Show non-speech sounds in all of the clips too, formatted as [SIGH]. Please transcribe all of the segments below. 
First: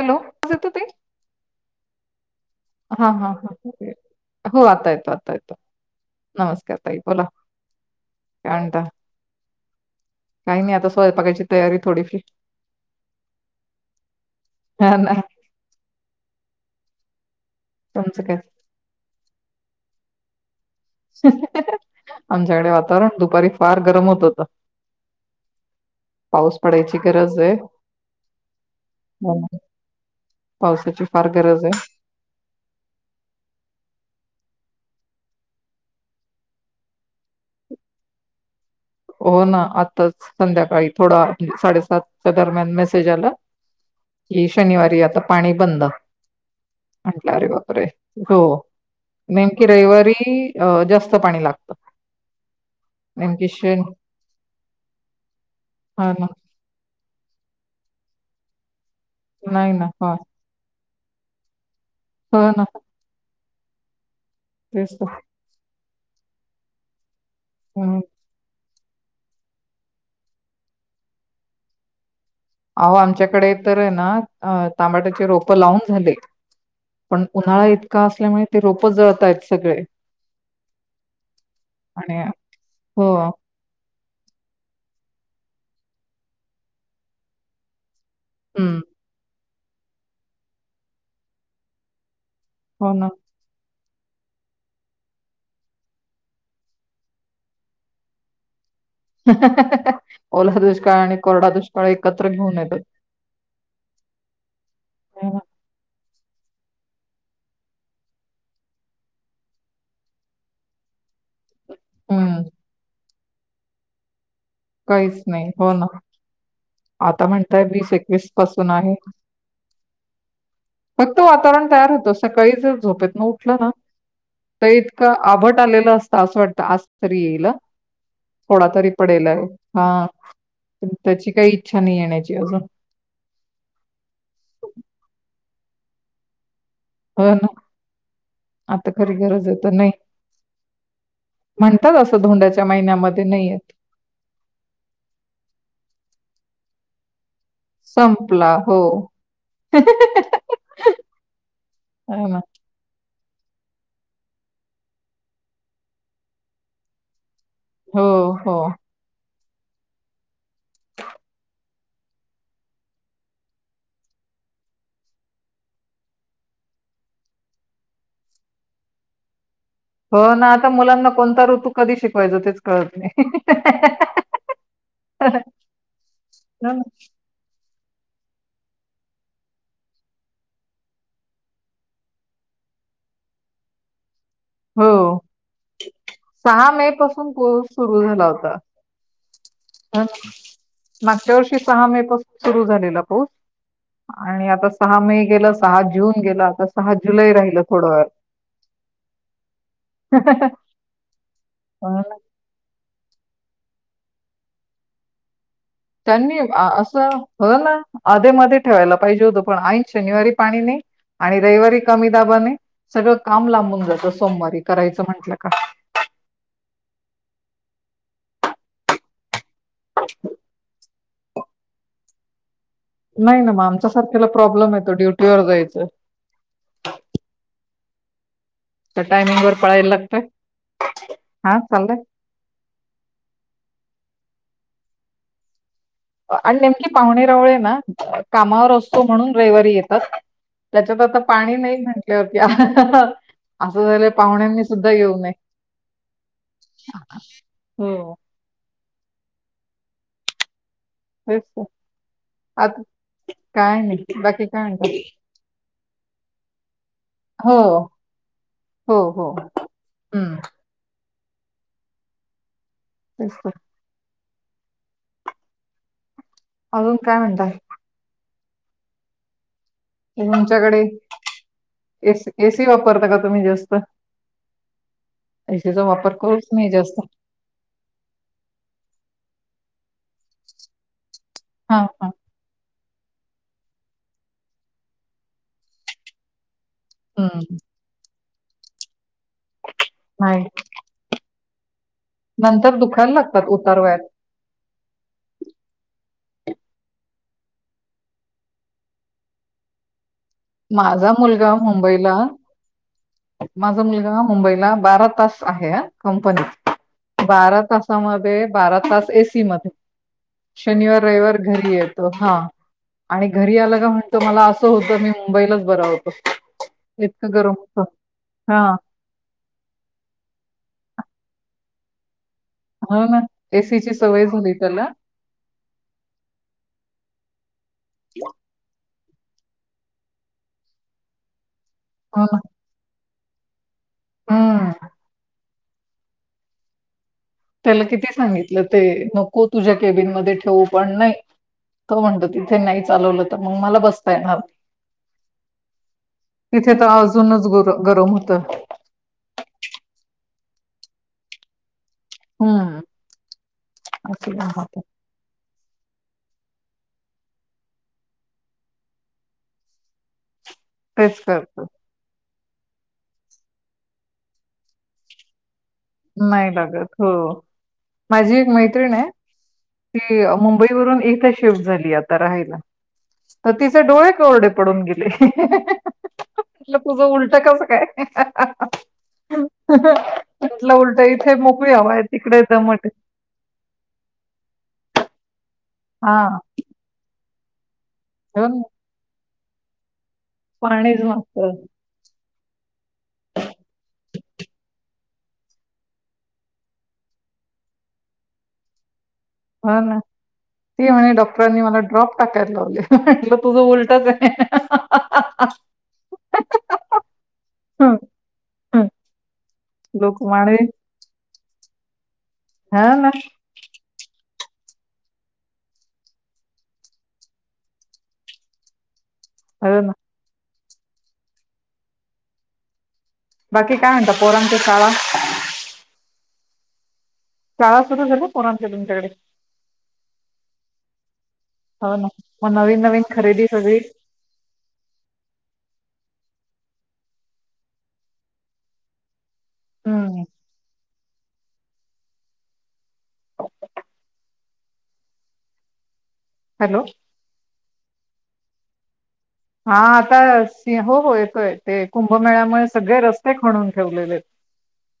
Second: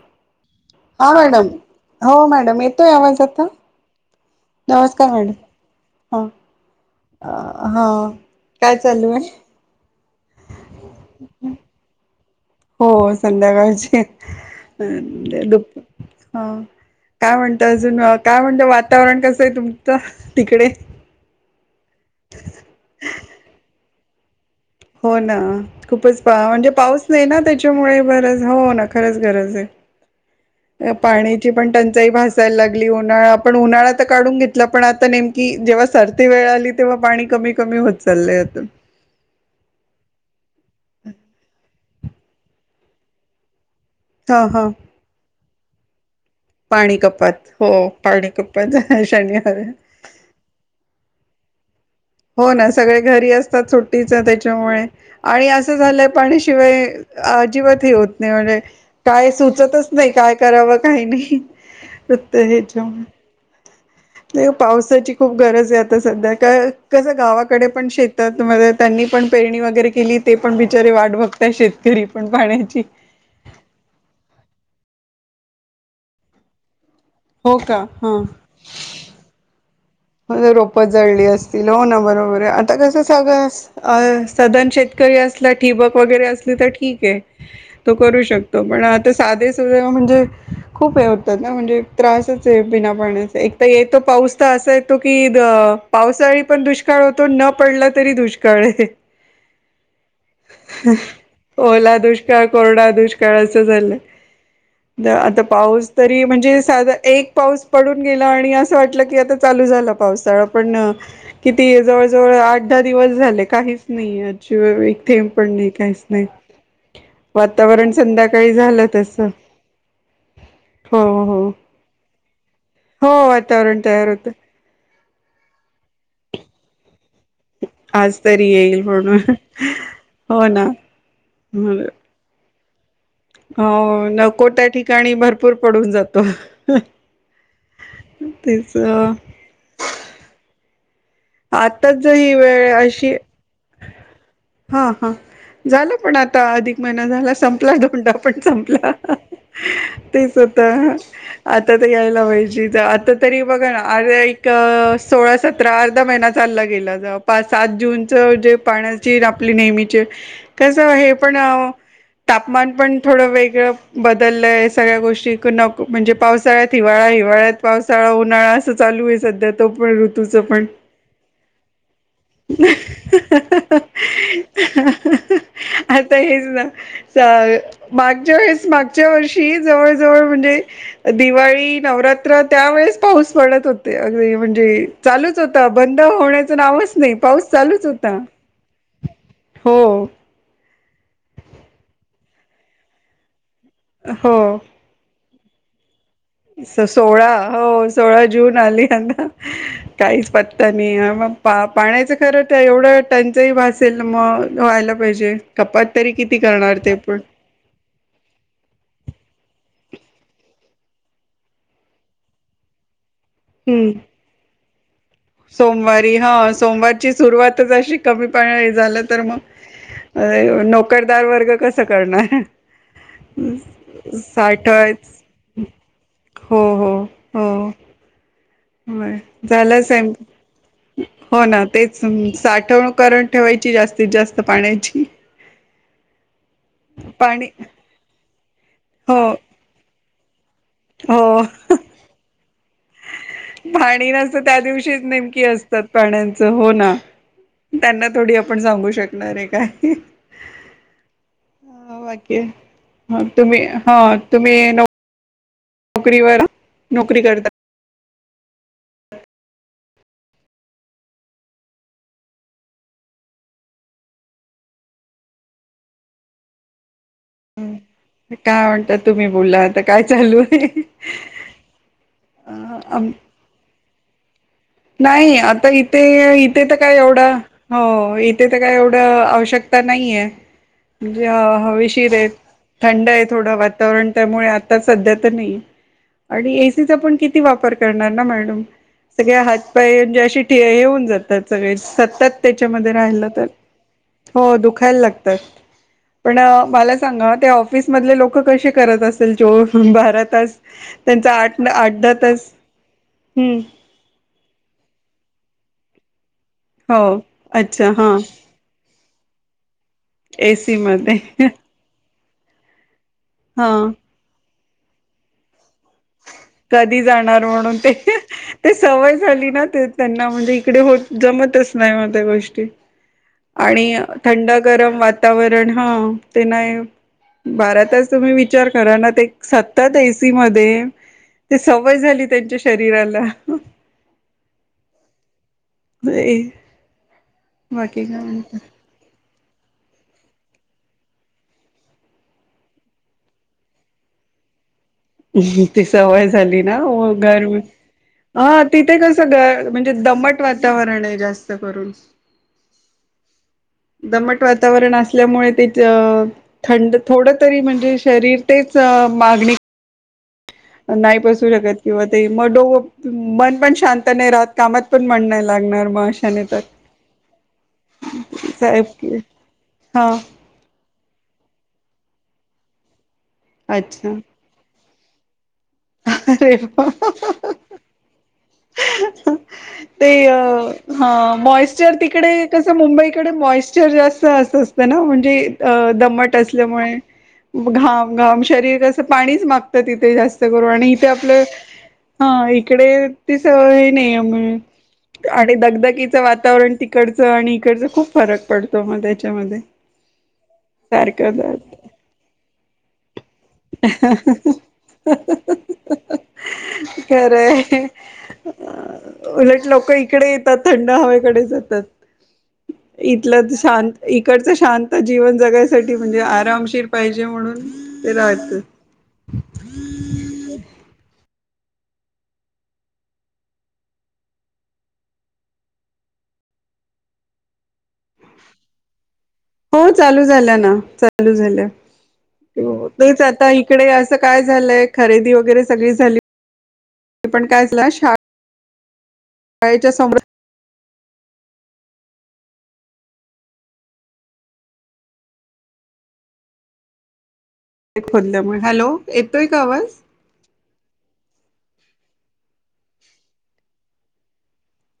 Hello आवाज येतो ताई? हा मॅडम, हो मॅडम येतोय हा आवाज हा आता हा हो आता येतो नमस्कार आता येतो. मॅडम हा नमस्कार ताई बोला हा काय चालू आहे. काय नाय आता स्वयपाकायची तयारी थोडीफ्री हो संध्याकाळची हा ना दुप हा काय म्हण ता अजून काय म्हणता वातावरण कस [UNINTELLIGIBLE] तुमच तिकडे [INAUDIBLE] आमच्याकडे वातावरण दुपारी फार गरम होत होत हो ना, खूपच म्हणजे पडायची पाऊस नाही गरज ना, आहे. त्याच्यामुळे बरच हो ना, खरंच हो गरज ना, आहे, पावसाची फार पाण्याची गरज पण आहे. टंचाई भासायला लागली, उन्हाळा पण उन्हाळ्यात काढून घेतलं, पण आता नेमकी जेव्हा सरती वेळ आली, तेव्हा पाणी कमी कमी होत चाललंय होत. हो ना, आत्ताच. संध्याकाळी थोडा साडेसात च्या दरम्यान मेसेज आला, हा कि हा शनिवारी आता पाणी बंद. पाणी म्हटलं अरे कपात हो बापरे, पाणी हो. कपात शनिवार नेमकी रविवारी जास्त पाणी लागत. हो ना सगळे घरी असतात. सुट्टी त्याच्यामुळे आणि अस झालंय हा ना पाणि शिवाय उतने वे [UNINTELLIGIBLE] काय ना सुचतच नाही, हा काय करावं? काही नाही. प्रत हो ना हेच्या [UNINTELLIGIBLE] नाही तेच तर पावसाची खूप गरज आहे. सध्या काय कस गावाकडे पण हम्म. शेतात मध्ये त्यांनी पण पेरणी वगैरे केली, ते पण बिचारे वाट बघताय शेतकरी पण पाण्याची अहो, आमच्याकडे तर ना तमाट्याचे रोप लावून झाले. पण हो उन्हाळा का इतका असल्यामुळे, ते रोपच जळतय सगळे. रोपत जळली असतील, हो ना आणि बरोबर आहे, आता कसं हो. सगळं सदन शेतकरी असला ठिबक वगैरे असली, तर ठीक आहे. तो करू शकतो, हं. पण आता साधेच- म्हणजे खूप हे होत, नाय म्हणजे त्रास हो बिना ना. पाण्याच एक तर येत पाऊस तर असाय येतो की, पावसाळी पण दुष्काळ होतो, न पडला तरी दुष्काळ आहे. ओला दुष्काळ आणि कोरडा दुष्काळ ओला एकत्र दुष्काळ, घेऊन कोरड येतात. दुष्काळ असं झालंय, तर हो ना. आता पाऊस तरी, म्हणजे साधा एक पाऊस पडून गेला आणि असं वाटलं की आता चालू झाला पावसाळा, पण- किती जवळ जवळ हं. आठ दहा दिवस झाले. काहीच नाहीय. शिवा काहीच थेंब पण नाही हो ना. काहीच नाही, आता म्हणताय वातावरण संध्याकाळी पासून झालं आहे. तस हो, फक्त हो, वातावरण तयार होतं. सकाळी जर हो, झोपेतनं उठलं ना, वातावरण तयार होत. तर इतकां आभट आलेलं असं वाटत आज तरी येईल आज थोडा येईल तरी म्हणून पडेल. हा हो ना प त्याची काही इच्छा नाही येण्याची अजून हो नको त्या ठिकाणी भरपूर पडून जातो. हो ना, तेच आता खरी गरज आहे तर नाही. म्हणतात आताच असं ही धोंड्याच्या वेळ अशी महिन्यामध्ये नाही येत हा हा झालं पण आता. आता अधिक महिना झाला. संपला डोंडा पण संपला तेच होत, आता तर यायला हा ना. पाहिज आ तरी बघा ना अ सोळा सतरा महिना चालला गेला. पा सात हो जूनच हो जे पाण्याची आपली नेहमीचे कसं हे पण तापमान पण थोडं वेगळं बदललंय सगळ्या गोष्टी नक म्हणजे, पावसाळ्यात हिवाळा हिवाळ्यात पावसाळा उन्हाळा असं चालू आहे सध्याहा हो ना आता मुलांना कोणता ऋतू कधी शिकवायचा तेच कळत नाही आता हेच ना. मागच्या वेळेस मागच्या वर्षी जवळ जवळ म्हणजे, दिवाळी नवरात्र त्यावेेळेस पाऊस पडत होते. म्हजे हो चालूच बंद होण्याचं सहा मे नावच नाही पासून पाऊस चालूच सुरू होता. झाला हो हा मागच्या वर्षी सहा मे पासून सुरू झालेला पाऊस हो आणि आता सहा मे. गेला सहा जून गेला आता सहा सोळा जुलै राहिलं हो थोडं सोळा जून आली अता काहीच वेळ पत्ता नाही, मग पा पाण्याचं खरं तर एवढं त्यांचही भासेल असेल मग वयला पाहिजे. कपात तरी त्यांनी किती करणार ते असं पण हो ना आधे मध ठेवायला पाहिजे होत, पण आ शनिवारी पाणी नाही आणि रविवारी कमी दाबाने सगळं काम लांबून हम्म जातं सोमवारी करायचं म्हटलं का सोमवारी हा सोमवारची सुरुवातच अशी कमी पाणी झालं तर मग अ नोकरदार वर्ग कस करणार. हां नाही ना मग आमच्या सारख्याला प्रॉब्लेम येतो, साठवायच ड्युटीवर जायचं हो हो त्या टायमिंग हो वर पळायला झालं लागतंय हो हा ना तेच चाललंय साठवण करण ठेवायची जास्तीत जास्त. पाण्याची आणि नेमकी पाहुणे पाणी रवळे ना कामावर असतो हो म्हणून रविवारी येतात, त्याच्यात आता हो पाणी नाही म्हटल्यावरती असं झालंय पाणी नसत त्या पाहुण्यांनी सुद्धा दिवशीच येऊ नये नेमकी असतात, पाण्याचं हो. ना. त्यांना हो थोडी आपण सांगू शकतो. णारे काय? तेच तर बाकी, आता तुम्ही काय हा नाही बाकी तुम्ही काय म्हणतात नोकरी व नोकरी करतात. हो हो. हो. तेच ना अजून काय म्हणताय? काय म्हणतात? तुम्ही बोला काय चालू आहे? तुमच्याकडे एस एसी वापरता का तुम्ही जास्त? नाही. आता एसीचा इथे वापर करूच इथे नाही तर काय जास्त. एवढा, हो. इथे तर काय एवढं आवश्यकता नाहीय, म्हणजे हां, हां. हवीशीरएत. थंड आहे, थोडं वातावरण त्यामुळे आता सध्या तर नाही आणि एसीचा किती हं. वापर करणार ना? सग्या जे अ नाही. येऊन जातात, सगळे सतत नंतर त्याच्यामध्ये दुखायला राहिला तर लागतात उतार वयात. हो दुखायला लागतात. पण मला सांगा त्या ऑफिस मधले लोक कशे करत असेल? जो भारत त माझा त्यांचा मुलगा आठ आठ दहा मुंबईला तास हम् माझा मुलगा मुंबईला बारा तास आहे अ. कंपनीत हो बारा अच्छा हा तासामध्ये बारा तास एसी मध्ये एसी शनिवार, मध्ये रविवार घरी येतो. हा. आणि घरी हा आलं का म्हणतो, मला अस [UNINTELLIGIBLE] मुंबईला कधी जाणार म्हणून? होतं. ते, ते हां, सवय झाली ना ते त्यांना म्हणजे इकडे हो जमत अस नाही. म ते गो हो ना. एसीची आणि सवय थंड झाली त्याला. गरम वातावरण हा. ते नाही बारातास तुम्ही विचार करा ना ते सतत एसी मध्ये ते सवय झाली त्यांच्या शरीराला हम्. नाही. त्याला किती सांगितलं? ते को तुझ्या केबिन मध्ये ठेवू पण नाही त म्हणत तिथे नाही चालवलं तर मग मला बसता येणार नाही ती सवय झाली ना तर गर अजूनच गुर- गरम होतं हा तिथे कस म्हणजे दमट वातावरण आहे जास्त करून हम्म असं पण दमट होतं. वातावरण असल्यामुळे ते अ थंड थोडं तरी म्हणजे शरीर तेच मागणी नाही तेच बसू करतो शकत किंवा ते मगडो मन पण शांत नाही राहत कामात पण म्हण नाही लागत हो माझी एक मैत्रिण आहे साहेब हा ती मुंबईवरून एक शिफ्ट झाली आता राहायला तर तिचे डोळे अच्छा कोरडे पडून घेतले ह अरे कसं काय ते अ म्हटलं उलट इथे मोकळी हवा मॉचर आहे तिकडे कस दमट आहे. मुंबईकडे मॉचर जास्त अस असतं ना तेे अ हा दमट असल्यामुळे घा घाम हो ना, शरीर कसं पाणीच े जा आणि पाणीच इथे आपलं नसतं हा इकडे तिस हे नाही आहे आणि दगदकीचं वातावरण तिकडचं आणि इकडचं खूप फरक पडतो मग त्याच्या हा ना ती म्हणे सारखं डॉक्टरांनी मला ड्रॉप टाकायला लावले म्हटलं तुझं उलटच आहे खरंय उलट लोक इकडे येतात थंड हवेकडे जात तत हा ना इथलं तर शांत इकडचं शांत जीवन जगायसाठी म्हणजे आरामशीर पाहिजे म्हणून ते रात अ ना बाकी काय म्हता पोरम क शाळा शाळा सुरू झाल पोरच्या तुमच्याकडे हो चालू झाल्या ना चालू झाल्या हो ना मग नवीन नवीन तेच खरेदी आता सगळी इकडे असं काय झालंय खरेदी वगैरे सगळी झाली ते पण काय झाला शा शाळेच्या सम्र हम्म हॅलो ते खोलल्यामुळे हॅलो येतोय का हा आवाज आता हो हो येतोय ते कुंभमेळ्यामुळे सगळे रस्ते खणून ठेवलेले आहेत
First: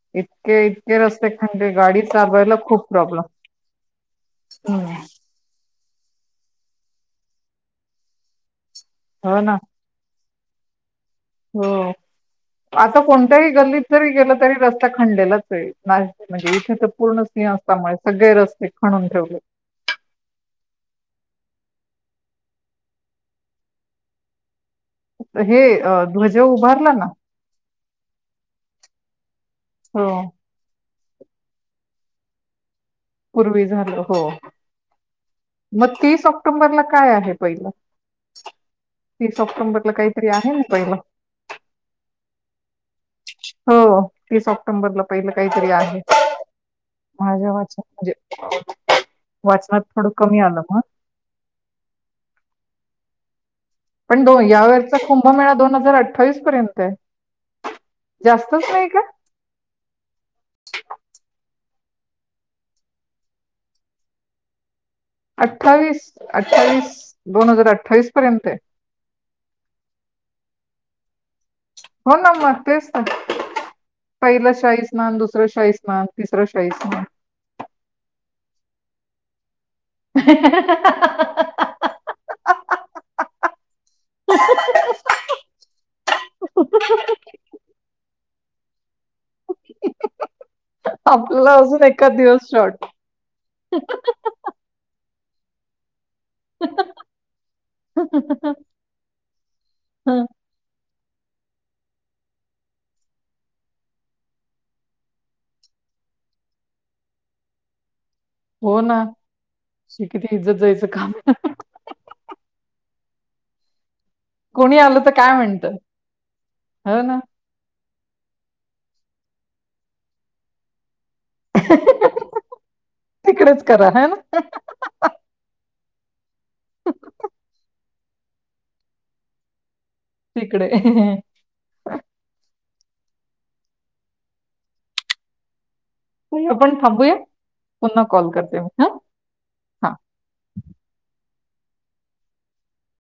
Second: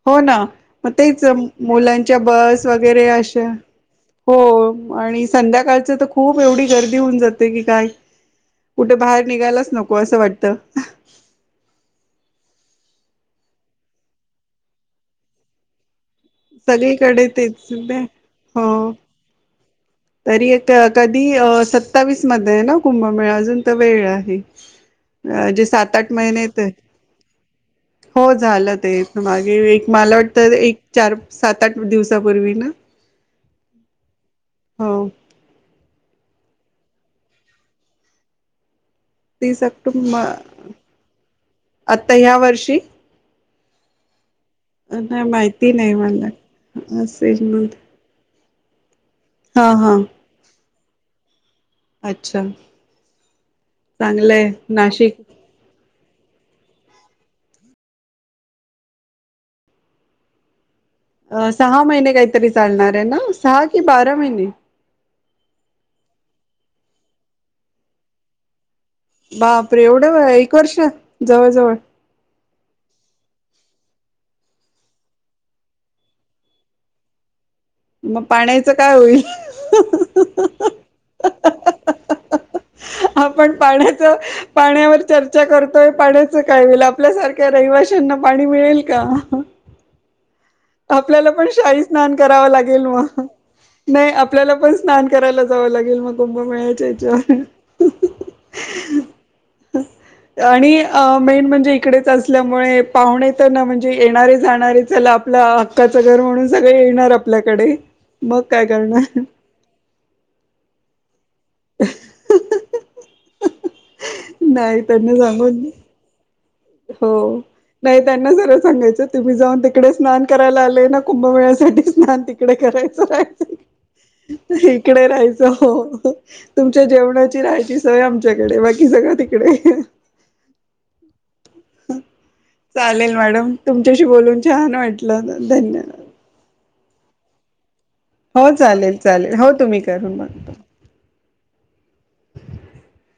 हो ना इतके मग इतके तेच रस्ते खणले गाडी मुलांच्या चालवायला बस खूप वगैरे प्रॉब्लेम अशा हो आणि संध्याकाळ च तर खूप एवढी गर्दी होऊन जाते की काय कुठे बाहेर हो ना निघायलाच नको असं वाटतं त हो आता कोणत्याही गल्लीत जरी गेलं तरी रस्ता खंदलेलाचेय म्हणजे इथे तर पूर्ण सगळीकडे तेच सिंहस्थामुळे सगळे रस्ते हो खणून ठेवले तरी एक कधी सत्तावीस मध्ये आहे ना कुंभमेळ अजून तर वेळ आहे तर हे जे सात अ, आठ ध्वज महिने येत उभारला ना हो झालं ते मागे एक मला हो वाटतं एक चार सात आठ दिवसापूर्वी ना पूर्वी झालं हो हो मग तीस ऑक्टोंबरला काय आहे पहिलं? तीस ऑक्टोबरला ऑक्टोंबर काहीतरी आहे ना पहिलं आता ह्या वर्षी? हो तीस ऑक्टोबरला नाही पहिलं काहीतरी माहिती नाही आहे मला असेच माझ्या म्ह [UNINTELLIGIBLE] वाचनात थोडं कमी आलं मग अच्छा पण दो चांगलंय या वचा नाशिक खुंभ मेळा दोन हजार अठ अठ्ठावीस पर्यंत आहे जास्तच नाही का? अ सहा महिने काहीतरी चालणार आहे ना सहा कि बारा महिने अठ्ठावीस अठ्ठावीस दोन हजार अठ्ठावीस पर्यंत बापरे एवढं व एक वर्ष जवळ जवळ हो ना मग तेच तर पहिलं शाही स्नान दुसरं शाही स्नान तिसरं शाही स्नान मग पाण्याचं काय होईल [UNINTELLIGIBLE] आपण पाण्याच पाण्यावर चर्चा करतोय पाण्याच काय होईल आपल्यासारख्या रहिवाश्यांना पाणी मिळेल का [UNINTELLIGIBLE] आपल्याला पण आपलं अजून शाही एका स्नान कराव दिवस शॉर्ट लागेल म नाही आपल्याला पण स्नान करायला जावं लागेल म कुंभमेळ्याच्या याच्यावर हं. आणि मेन म्हणजे इकडेच असल्यामुळे पाहुणे तर ना म्हणजे येणारे जाणारे च लाभ आपल्या हक्काचं घर म्हणून सगळं येणार आपल्याकडे - - हो ना शिकत इज्जत जायचं काम. [INAUDIBLE] कोणी नाही आलं तर त्यांना काय सांगून म्हणत? हो. नाही त्यांना सरळ सांगायचं तुम्ही जाऊन तिकडे स्नान करायला आलेय ना. कुंभमेळ्यासाठी स्नान तिकडे करायचं तिकडेच करा है ना [UNINTELLIGIBLE] इकडे राहायचं हो. हो. तुमच्या जेवणाची रायची- - सोय आमच्याकडे बाकी सगळं तिकडे. तिकडे. हम. चालेल मॅडम तुमच्याशी बोलून छान वाटलं. धन्यवाद. हो आपण थांबूया. पुन्हा कॉल हो करते मी हा चालेल चालेल. हो तुम्ही हा करून बघा.